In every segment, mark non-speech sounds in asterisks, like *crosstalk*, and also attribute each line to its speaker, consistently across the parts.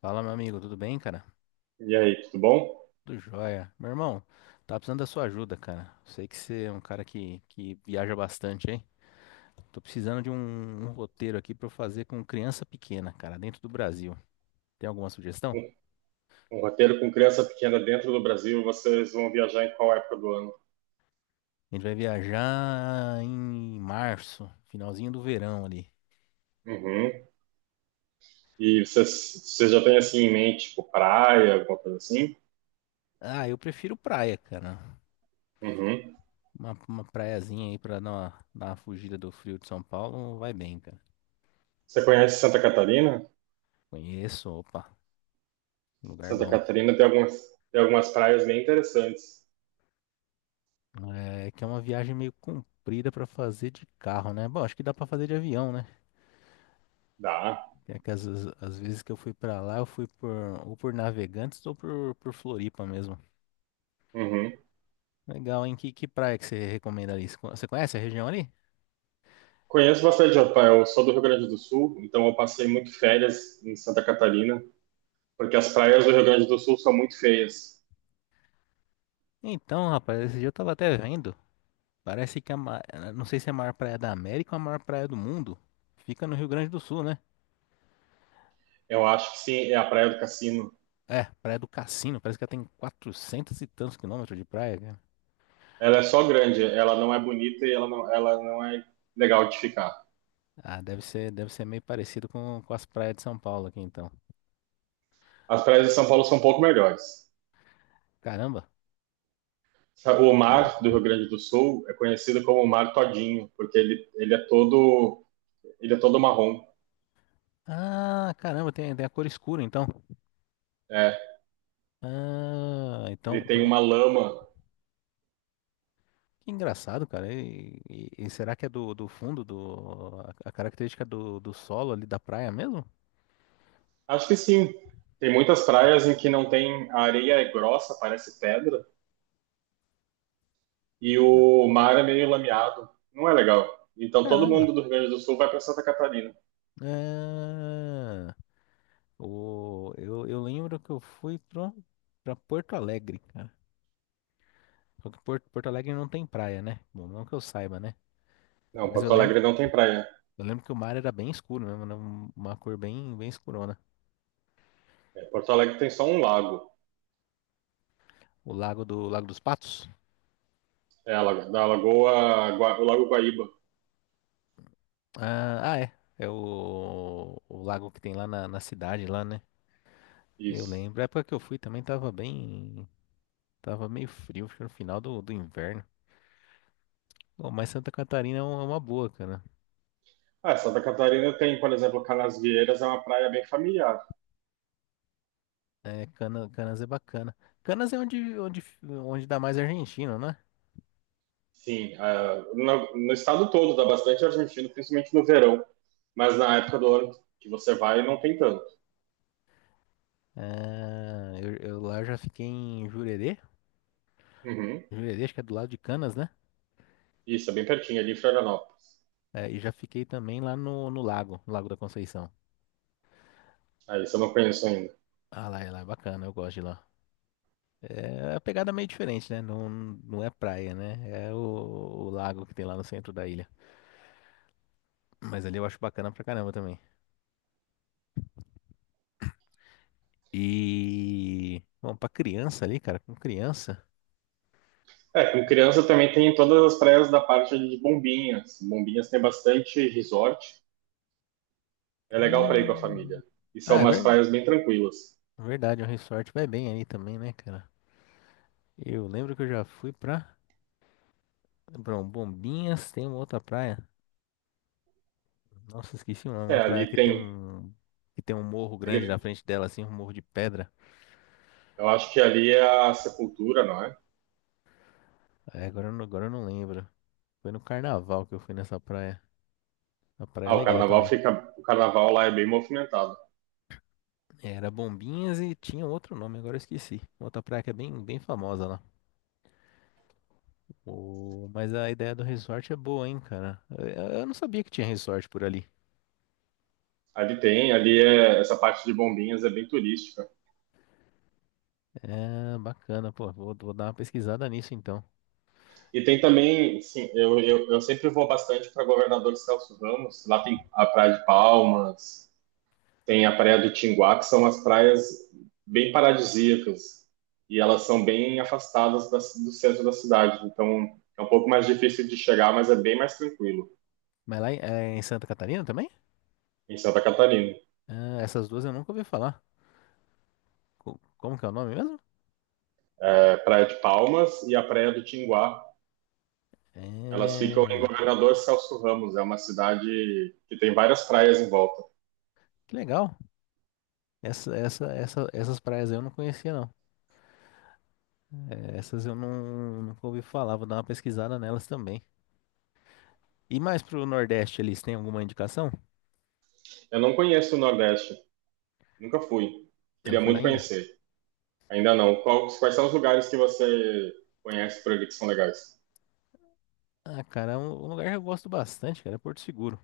Speaker 1: Fala, meu amigo, tudo bem, cara?
Speaker 2: E aí, tudo bom?
Speaker 1: Tudo jóia. Meu irmão, tá precisando da sua ajuda, cara. Sei que você é um cara que viaja bastante, hein? Tô precisando de um roteiro aqui pra eu fazer com criança pequena, cara, dentro do Brasil. Tem alguma sugestão?
Speaker 2: Um, um roteiro com criança pequena dentro do Brasil, vocês vão viajar em qual época do ano?
Speaker 1: A gente vai viajar em março, finalzinho do verão ali.
Speaker 2: Uhum. E vocês já têm assim em mente, tipo, praia, alguma coisa assim?
Speaker 1: Ah, eu prefiro praia, cara.
Speaker 2: Uhum.
Speaker 1: Uma praiazinha aí pra dar uma fugida do frio de São Paulo vai bem, cara.
Speaker 2: Você conhece Santa Catarina?
Speaker 1: Conheço, opa, lugar
Speaker 2: Santa
Speaker 1: bom.
Speaker 2: Catarina tem algumas praias bem interessantes.
Speaker 1: É, que é uma viagem meio comprida pra fazer de carro, né? Bom, acho que dá pra fazer de avião, né?
Speaker 2: Dá.
Speaker 1: É que às vezes que eu fui pra lá, eu fui por ou por Navegantes ou por Floripa mesmo.
Speaker 2: Uhum.
Speaker 1: Legal, hein? Que praia que você recomenda ali? Você conhece a região ali?
Speaker 2: Conheço bastante, eu sou do Rio Grande do Sul, então eu passei muito férias em Santa Catarina, porque as praias do Rio Grande do Sul são muito feias.
Speaker 1: Então, rapaz, esse dia eu tava até vendo. Parece que é a não sei se é a maior praia da América ou a maior praia do mundo. Fica no Rio Grande do Sul, né?
Speaker 2: Eu acho que sim, é a Praia do Cassino.
Speaker 1: É, Praia do Cassino. Parece que ela tem 400 e tantos quilômetros de praia, cara.
Speaker 2: Ela é só grande, ela não é bonita e ela não é legal de ficar.
Speaker 1: Ah, deve ser meio parecido com as praias de São Paulo aqui, então.
Speaker 2: As praias de São Paulo são um pouco melhores.
Speaker 1: Caramba.
Speaker 2: O
Speaker 1: Não.
Speaker 2: mar do Rio Grande do Sul é conhecido como o mar todinho, porque ele é todo, ele é todo marrom.
Speaker 1: Ah, caramba, tem a cor escura, então.
Speaker 2: É,
Speaker 1: Ah,
Speaker 2: ele
Speaker 1: então,
Speaker 2: tem
Speaker 1: então-
Speaker 2: uma lama.
Speaker 1: Que engraçado, cara. E será que é do fundo, a característica do solo ali da praia mesmo?
Speaker 2: Acho que sim. Tem muitas praias em que não tem, a areia é grossa, parece pedra, e o mar é meio lameado. Não é legal. Então todo
Speaker 1: Caramba.
Speaker 2: mundo do Rio Grande do Sul vai para Santa Catarina.
Speaker 1: Ah, eu lembro que eu fui pra Porto Alegre, cara. Só que Porto Alegre não tem praia, né? Bom, não que eu saiba, né?
Speaker 2: Não,
Speaker 1: Mas
Speaker 2: Porto Alegre não tem praia.
Speaker 1: eu lembro que o mar era bem escuro mesmo, né? Uma cor bem escurona.
Speaker 2: É, Porto Alegre tem só um lago.
Speaker 1: O lago do, Lago dos Patos?
Speaker 2: É, da Lagoa, o Lago Guaíba.
Speaker 1: Ah, ah, é. É o lago que tem na cidade, lá, né? Eu
Speaker 2: Isso.
Speaker 1: lembro. A época que eu fui também tava bem. Tava meio frio, acho que no final do inverno. Bom, mas Santa Catarina é uma boa, cara.
Speaker 2: Ah, Santa Catarina tem, por exemplo, Canasvieiras, é uma praia bem familiar.
Speaker 1: Canas é bacana. Canas é onde dá mais argentino, né?
Speaker 2: Sim, ah, no estado todo dá bastante argentino, principalmente no verão. Mas na época do ano que você vai, não tem tanto.
Speaker 1: Ah, eu lá já fiquei em Jurerê.
Speaker 2: Uhum.
Speaker 1: Jurerê, acho que é do lado de Canas, né?
Speaker 2: Isso, é bem pertinho, ali em Florianópolis.
Speaker 1: É, e já fiquei também lá no lago, no Lago da Conceição.
Speaker 2: Ah, isso eu não conheço ainda.
Speaker 1: Ah, lá, lá é bacana, eu gosto de lá. É a pegada é meio diferente, né? Não é praia, né? É o lago que tem lá no centro da ilha. Mas ali eu acho bacana pra caramba também. E, bom, pra criança ali, cara, com criança.
Speaker 2: É, com criança também tem todas as praias da parte ali de Bombinhas. Bombinhas tem bastante resort. É legal para ir
Speaker 1: Ah,
Speaker 2: com a família. E são
Speaker 1: ah, é
Speaker 2: umas
Speaker 1: ver-
Speaker 2: praias bem tranquilas.
Speaker 1: Verdade, o resort vai bem aí também, né, cara? Eu lembro que eu já fui pra. Bom, Bombinhas tem uma outra praia. Nossa, esqueci
Speaker 2: É,
Speaker 1: uma praia
Speaker 2: ali
Speaker 1: que tem
Speaker 2: tem,
Speaker 1: um. Que tem um morro grande na
Speaker 2: ali
Speaker 1: frente dela, assim, um morro de pedra.
Speaker 2: eu acho que ali é a sepultura, não é?
Speaker 1: É, agora eu não lembro. Foi no carnaval que eu fui nessa praia. A praia é
Speaker 2: Ah, o
Speaker 1: legal
Speaker 2: carnaval
Speaker 1: também.
Speaker 2: fica, o carnaval lá é bem movimentado.
Speaker 1: Era Bombinhas e tinha outro nome, agora eu esqueci. Outra praia que é bem famosa lá. O... Mas a ideia do resort é boa, hein, cara? Eu não sabia que tinha resort por ali.
Speaker 2: Ali tem, ali é, essa parte de bombinhas é bem turística.
Speaker 1: É, bacana, pô. Vou dar uma pesquisada nisso então.
Speaker 2: E tem também, sim, eu sempre vou bastante para Governador Celso Ramos. Lá tem a Praia de Palmas, tem a Praia do Tinguá, que são as praias bem paradisíacas. E elas são bem afastadas do centro da cidade. Então é um pouco mais difícil de chegar, mas é bem mais tranquilo.
Speaker 1: Mas lá em, é em Santa Catarina também?
Speaker 2: Em Santa Catarina.
Speaker 1: Ah, essas duas eu nunca ouvi falar. Como que é o nome mesmo?
Speaker 2: É a Praia de Palmas e a Praia do Tinguá. Elas ficam em
Speaker 1: É.
Speaker 2: Governador Celso Ramos, é uma cidade que tem várias praias em volta.
Speaker 1: Que legal. Essas praias eu não conhecia, não. É, essas eu não, nunca ouvi falar. Vou dar uma pesquisada nelas também. E mais pro Nordeste ali, você tem alguma indicação?
Speaker 2: Eu não conheço o Nordeste, nunca fui.
Speaker 1: Você não
Speaker 2: Queria
Speaker 1: foi lá
Speaker 2: muito
Speaker 1: ainda?
Speaker 2: conhecer, ainda não. Qual- Quais são os lugares que você conhece por aqui que são legais?
Speaker 1: Ah, cara, é um lugar que eu gosto bastante, cara, é Porto Seguro.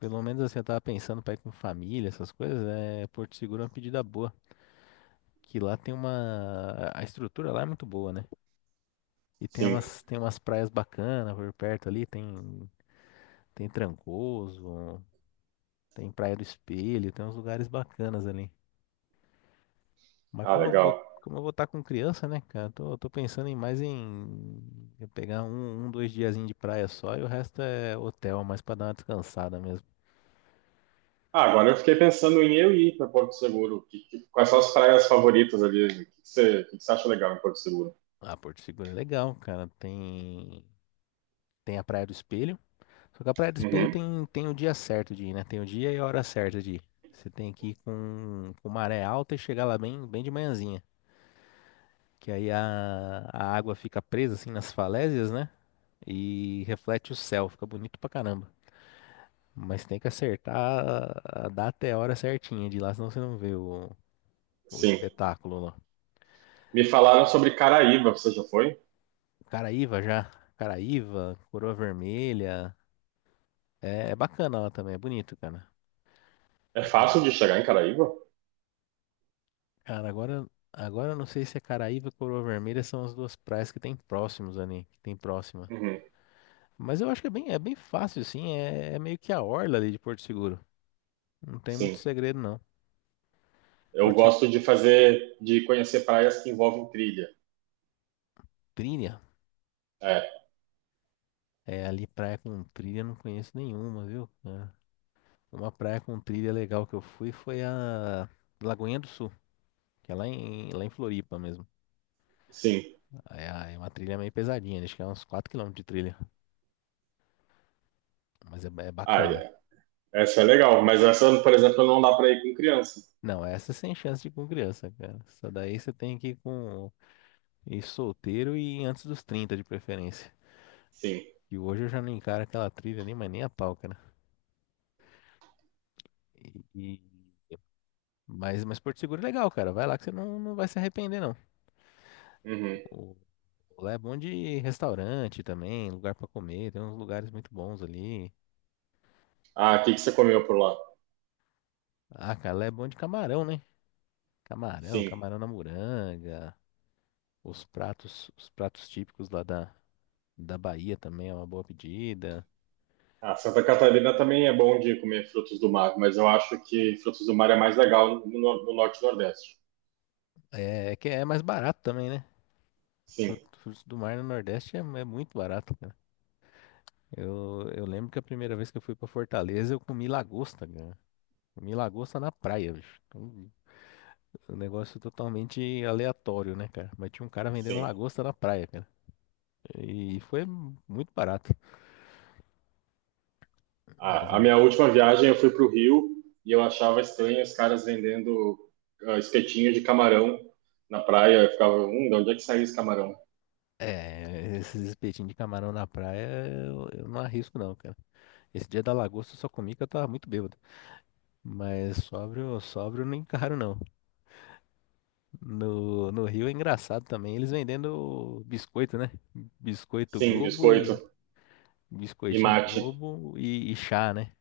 Speaker 1: Pelo menos assim, eu tava pensando pra ir com família, essas coisas, é Porto Seguro é uma pedida boa. Que lá tem uma. A estrutura lá é muito boa, né? E
Speaker 2: Sim.
Speaker 1: tem umas praias bacanas por perto ali, tem, tem Trancoso, tem Praia do Espelho, tem uns lugares bacanas ali. Mas
Speaker 2: Ah, legal.
Speaker 1: como eu vou estar com criança, né, cara? Tô pensando em mais em eu pegar dois diazinhos de praia só e o resto é hotel, mais pra dar uma descansada mesmo.
Speaker 2: Ah, agora eu fiquei pensando em eu ir para Porto Seguro. Que- Quais são as praias favoritas ali? O que que você, o que que você acha legal em Porto Seguro?
Speaker 1: Ah, Porto Seguro é legal, cara. Tem a Praia do Espelho. Só que a Praia do Espelho
Speaker 2: Uhum,
Speaker 1: tem o dia certo de ir, né? Tem o dia e a hora certa de ir. Você tem que ir com maré alta e chegar lá bem de manhãzinha. Que aí a água fica presa assim nas falésias, né? E reflete o céu, fica bonito pra caramba. Mas tem que acertar a data e a hora certinha de ir lá, senão você não vê o
Speaker 2: sim.
Speaker 1: espetáculo lá.
Speaker 2: Me falaram sobre Caraíva, você já foi?
Speaker 1: Caraíva já. Caraíva, Coroa Vermelha. É, é bacana lá também, é bonito, cara.
Speaker 2: É fácil de chegar em Caraíva?
Speaker 1: Cara, agora, agora eu não sei se é Caraíva ou Coroa Vermelha são as duas praias que tem próximos ali, que tem próxima.
Speaker 2: Uhum,
Speaker 1: Mas eu acho que é bem fácil, assim, é meio que a orla ali de Porto Seguro. Não tem muito
Speaker 2: sim.
Speaker 1: segredo, não.
Speaker 2: Eu
Speaker 1: Porto, Se-
Speaker 2: gosto de fazer, de conhecer praias que envolvem trilha.
Speaker 1: Trilha,
Speaker 2: É,
Speaker 1: é, ali praia com trilha eu não conheço nenhuma, viu? É. Uma praia com trilha legal que eu fui foi a Lagoinha do Sul, que é lá em Floripa mesmo.
Speaker 2: sim.
Speaker 1: É, é uma trilha meio pesadinha, acho que é uns 4 quilômetros de trilha, mas é
Speaker 2: Ah,
Speaker 1: bacana.
Speaker 2: é, essa é legal, mas essa, por exemplo, não dá para ir com criança.
Speaker 1: Não, essa é sem chance de ir com criança, cara. Só daí você tem que ir com ir solteiro e antes dos 30 de preferência.
Speaker 2: Sim.
Speaker 1: E hoje eu já não encaro aquela trilha ali, mas nem a pau, cara. E, e- mas Porto Seguro é legal, cara. Vai lá que você não vai se arrepender, não.
Speaker 2: Uhum.
Speaker 1: O... Lá é bom de restaurante também, lugar pra comer, tem uns lugares muito bons ali.
Speaker 2: Ah, o que que você comeu por lá?
Speaker 1: Ah, cara, lá é bom de camarão, né? Camarão,
Speaker 2: Sim.
Speaker 1: camarão na moranga, os pratos típicos lá da, da Bahia também é uma boa pedida.
Speaker 2: Ah, Santa Catarina também é bom de comer frutos do mar, mas eu acho que frutos do mar é mais legal no norte e nordeste.
Speaker 1: É, é que é mais barato também, né?
Speaker 2: Sim,
Speaker 1: Frutos do mar no Nordeste é muito barato, cara. Eu lembro que a primeira vez que eu fui pra Fortaleza, eu comi lagosta, cara. Comi lagosta na praia, bicho. Um negócio totalmente aleatório, né, cara? Mas tinha um cara vendendo
Speaker 2: sim.
Speaker 1: lagosta na praia, cara. E foi muito barato. Mas
Speaker 2: Ah,
Speaker 1: é
Speaker 2: a
Speaker 1: um.
Speaker 2: minha última viagem eu fui para o Rio e eu achava estranho os caras vendendo ah, espetinho de camarão na praia. Eu ficava, de onde é que saiu esse camarão?
Speaker 1: É, esses espetinhos de camarão na praia eu não arrisco não, cara. Esse dia da lagosta eu só comi que eu tava muito bêbado. Mas sóbrio, sóbrio nem caro não. No Rio é engraçado também, eles vendendo biscoito, né? Biscoito
Speaker 2: Sim,
Speaker 1: Globo e
Speaker 2: biscoito e
Speaker 1: biscoitinho
Speaker 2: mate.
Speaker 1: Globo e chá, né?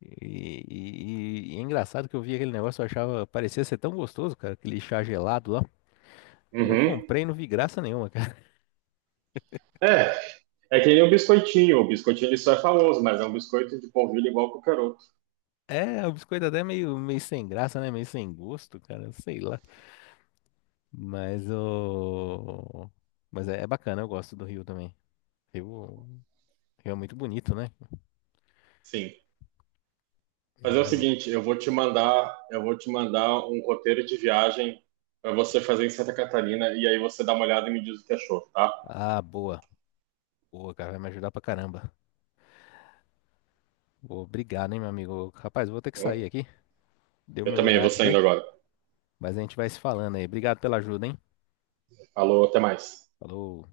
Speaker 1: E é engraçado que eu vi aquele negócio, eu achava, parecia ser tão gostoso, cara, aquele chá gelado lá. Aí eu
Speaker 2: Uhum.
Speaker 1: comprei e não vi graça nenhuma, cara. *laughs*
Speaker 2: É, é que nem o biscoitinho. O biscoitinho ele só é famoso, mas é um biscoito de polvilho igual qualquer outro.
Speaker 1: É, o biscoito até é meio sem graça, né? Meio sem gosto, cara, sei lá. Mas o. Mas é bacana, eu gosto do Rio também. Rio, Rio é muito bonito, né?
Speaker 2: Sim.
Speaker 1: Um
Speaker 2: Fazer o
Speaker 1: lugar.
Speaker 2: seguinte, eu vou te mandar um roteiro de viagem para você fazer em Santa Catarina e aí você dá uma olhada e me diz o que achou, tá?
Speaker 1: Ah, boa. Boa, cara, vai me ajudar pra caramba. Obrigado, hein, meu amigo. Rapaz, eu vou ter que sair aqui. Deu
Speaker 2: Eu
Speaker 1: meu
Speaker 2: também vou
Speaker 1: horário aqui,
Speaker 2: saindo agora.
Speaker 1: mas a gente vai se falando aí. Obrigado pela ajuda, hein?
Speaker 2: Falou, até mais.
Speaker 1: Falou.